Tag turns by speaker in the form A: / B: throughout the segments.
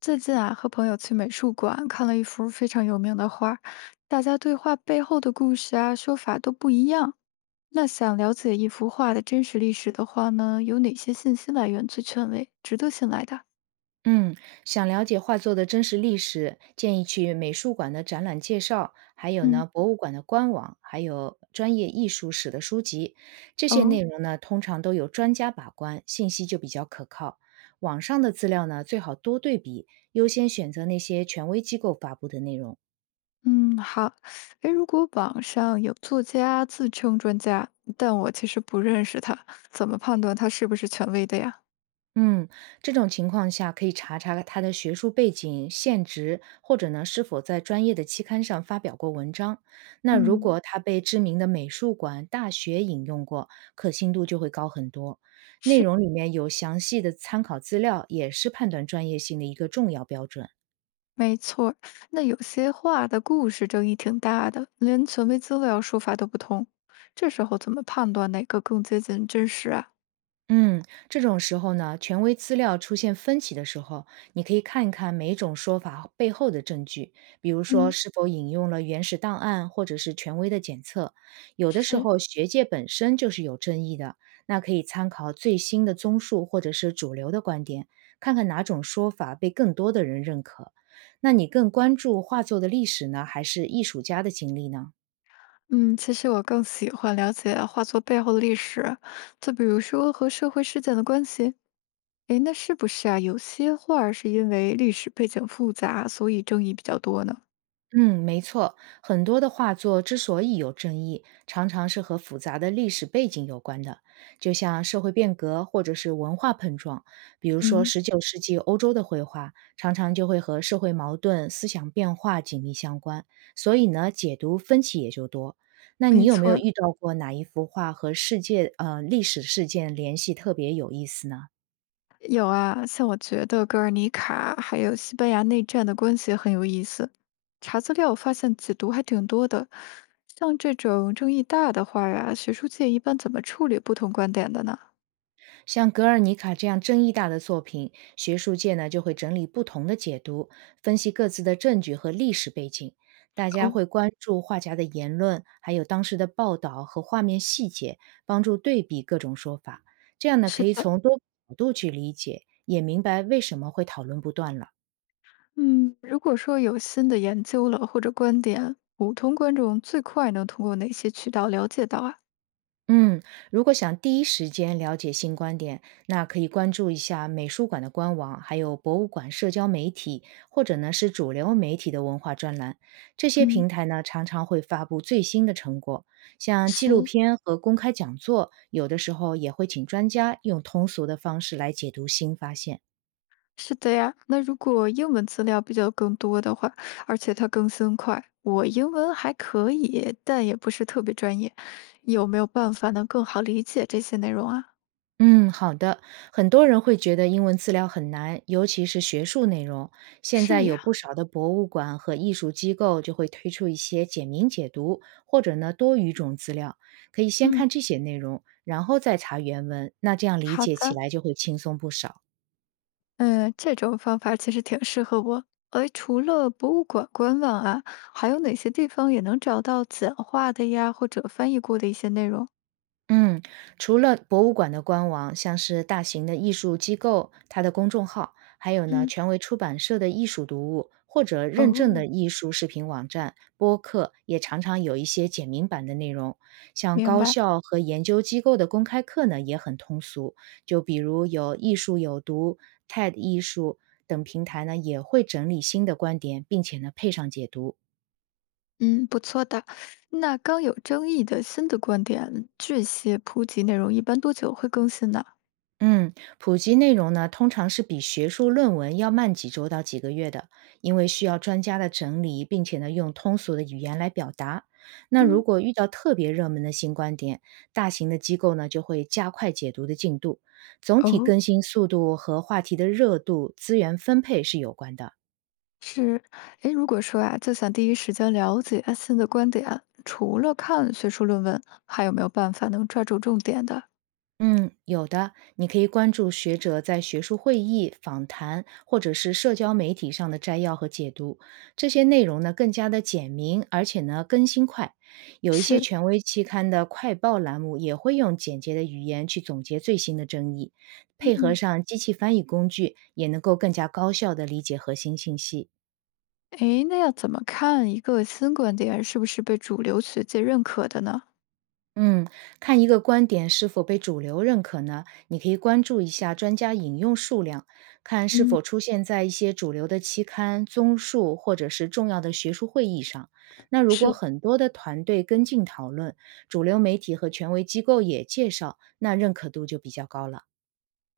A: 最近啊，和朋友去美术馆看了一幅非常有名的画儿。大家对画背后的故事啊、说法都不一样。那想了解一幅画的真实历史的话呢，有哪些信息来源最权威、值得信赖的？
B: 嗯，想了解画作的真实历史，建议去美术馆的展览介绍，还有呢
A: 嗯，
B: 博物馆的官网，还有专业艺术史的书籍。这些内
A: 哦，
B: 容呢，通常都有专家把关，信息就比较可靠。网上的资料呢，最好多对比，优先选择那些权威机构发布的内容。
A: 嗯，好。诶，如果网上有作家自称专家，但我其实不认识他，怎么判断他是不是权威的呀？
B: 嗯，这种情况下可以查查他的学术背景、现职，或者呢是否在专业的期刊上发表过文章。那如
A: 嗯，
B: 果他被知名的美术馆、大学引用过，可信度就会高很多。内
A: 是。
B: 容里面有详细的参考资料，也是判断专业性的一个重要标准。
A: 没错儿。那有些话的故事争议挺大的，连权威资料说法都不同，这时候怎么判断哪个更接近真实啊？
B: 嗯，这种时候呢，权威资料出现分歧的时候，你可以看一看每一种说法背后的证据，比如说
A: 嗯，
B: 是否引用了原始档案或者是权威的检测。有的时
A: 是，
B: 候学界本身就是有争议的，那可以参考最新的综述或者是主流的观点，看看哪种说法被更多的人认可。那你更关注画作的历史呢，还是艺术家的经历呢？
A: 嗯，其实我更喜欢了解画作背后的历史，就比如说和社会事件的关系。诶，那是不是啊？有些画儿是因为历史背景复杂，所以争议比较多呢？
B: 嗯，没错，很多的画作之所以有争议，常常是和复杂的历史背景有关的，就像社会变革或者是文化碰撞。比如说，
A: 嗯，
B: 十九世纪欧洲的绘画常常就会和社会矛盾、思想变化紧密相关，所以呢，解读分歧也就多。那你
A: 没
B: 有没
A: 错
B: 有
A: 儿。
B: 遇到过哪一幅画和世界历史事件联系特别有意思呢？
A: 有啊，像我觉得格尔尼卡还有西班牙内战的关系很有意思。查资料发现解读还挺多的，像这种争议大的话呀，学术界一般怎么处理不同观点的呢？
B: 像《格尔尼卡》这样争议大的作品，学术界呢就会整理不同的解读，分析各自的证据和历史背景。大家
A: 哦，
B: 会关注画家的言论，还有当时的报道和画面细节，帮助对比各种说法。这样呢，
A: 是
B: 可以
A: 的，
B: 从多个角度去理解，也明白为什么会讨论不断了。
A: 嗯，如果说有新的研究了或者观点，普通观众最快能通过哪些渠道了解到啊？
B: 嗯，如果想第一时间了解新观点，那可以关注一下美术馆的官网，还有博物馆社交媒体，或者呢是主流媒体的文化专栏。这些平
A: 嗯，
B: 台呢常常会发布最新的成果，像纪录
A: 是，
B: 片和公开讲座，有的时候也会请专家用通俗的方式来解读新发现。
A: 是的呀，那如果英文资料比较更多的话，而且它更新快，我英文还可以，但也不是特别专业，有没有办法能更好理解这些内容啊？
B: 嗯，好的。很多人会觉得英文资料很难，尤其是学术内容。现在
A: 是呀，
B: 有不少的博物馆和艺术机构就会推出一些简明解读，或者呢多语种资料，可以先
A: 嗯，
B: 看这些内容，然后再查原文，那这样理
A: 好
B: 解起
A: 的，
B: 来就会轻松不少。
A: 嗯，这种方法其实挺适合我。哎，除了博物馆官网啊，还有哪些地方也能找到简化的呀，或者翻译过的一些内容？
B: 嗯，除了博物馆的官网，像是大型的艺术机构，它的公众号，还有呢
A: 嗯，
B: 权威出版社的艺术读物，或者认证的
A: 哦，
B: 艺术视频网站、播客，也常常有一些简明版的内容。像
A: 明
B: 高
A: 白。
B: 校和研究机构的公开课呢，也很通俗，就比如有艺术有毒、TED 艺术等平台呢，也会整理新的观点，并且呢配上解读。
A: 嗯，不错的。那刚有争议的新的观点，这些普及内容一般多久会更新呢？
B: 嗯，普及内容呢，通常是比学术论文要慢几周到几个月的，因为需要专家的整理，并且呢用通俗的语言来表达。那如
A: 嗯，
B: 果遇到特别热门的新观点，大型的机构呢就会加快解读的进度。总体
A: 哦，
B: 更新速度和话题的热度、资源分配是有关的。
A: 是，诶，如果说啊，就想第一时间了解新的观点，除了看学术论文，还有没有办法能抓住重点的？
B: 嗯，有的，你可以关注学者在学术会议、访谈或者是社交媒体上的摘要和解读，这些内容呢更加的简明，而且呢更新快。有一些
A: 是，
B: 权威期刊的快报栏目也会用简洁的语言去总结最新的争议，配合
A: 嗯，
B: 上机器翻译工具，也能够更加高效的理解核心信息。
A: 诶，那要怎么看一个新观点是不是被主流学界认可的呢？
B: 嗯，看一个观点是否被主流认可呢？你可以关注一下专家引用数量，看是
A: 嗯，
B: 否出现在一些主流的期刊、综述或者是重要的学术会议上。那如果
A: 是。
B: 很多的团队跟进讨论，主流媒体和权威机构也介绍，那认可度就比较高了。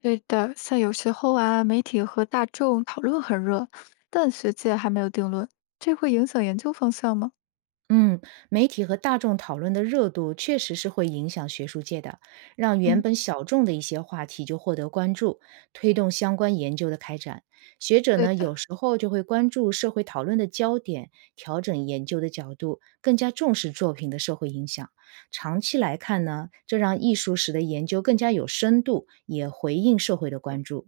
A: 对的，像有时候啊，媒体和大众讨论很热，但学界还没有定论，这会影响研究方向吗？
B: 嗯，媒体和大众讨论的热度确实是会影响学术界的，让原
A: 嗯，
B: 本小众的一些话题就获得关注，推动相关研究的开展。学者
A: 对
B: 呢，
A: 的，
B: 有时候就会关注社会讨论的焦点，调整研究的角度，更加重视作品的社会影响。长期来看呢，这让艺术史的研究更加有深度，也回应社会的关注。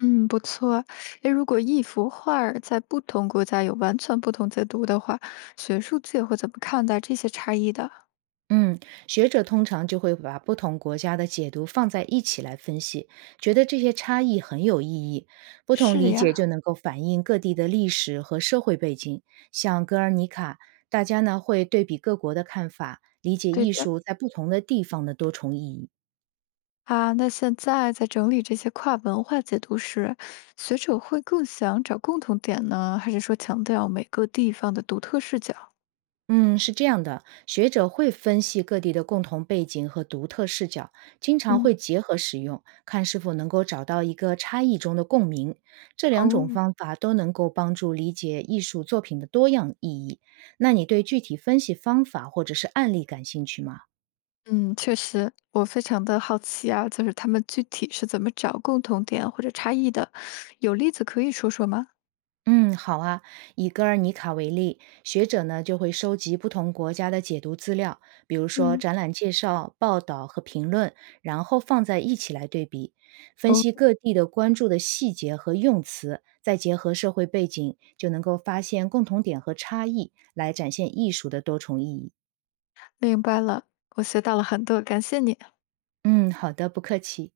A: 嗯，不错。诶，如果一幅画儿在不同国家有完全不同解读的话，学术界会怎么看待这些差异的？
B: 嗯，学者通常就会把不同国家的解读放在一起来分析，觉得这些差异很有意义。不同
A: 是
B: 理解
A: 呀，
B: 就能够反映各地的历史和社会背景。像《格尔尼卡》，大家呢会对比各国的看法，理解
A: 对
B: 艺
A: 的
B: 术在不同的地方的多重意义。
A: 啊，那现在在整理这些跨文化解读时，学者会更想找共同点呢，还是说强调每个地方的独特视角？
B: 嗯，是这样的，学者会分析各地的共同背景和独特视角，经常
A: 嗯。
B: 会结合使用，看是否能够找到一个差异中的共鸣。这两种
A: 哦，
B: 方法都能够帮助理解艺术作品的多样意义。那你对具体分析方法或者是案例感兴趣吗？
A: 嗯，确实，我非常的好奇啊，就是他们具体是怎么找共同点或者差异的？有例子可以说说吗？
B: 嗯，好啊。以戈尔尼卡为例，学者呢就会收集不同国家的解读资料，比如说
A: 嗯，
B: 展览介绍、报道和评论，然后放在一起来对比，分
A: 哦，
B: 析各地的关注的细节和用词，再结合社会背景，就能够发现共同点和差异，来展现艺术的多重意义。
A: 明白了，我学到了很多，感谢你。
B: 嗯，好的，不客气。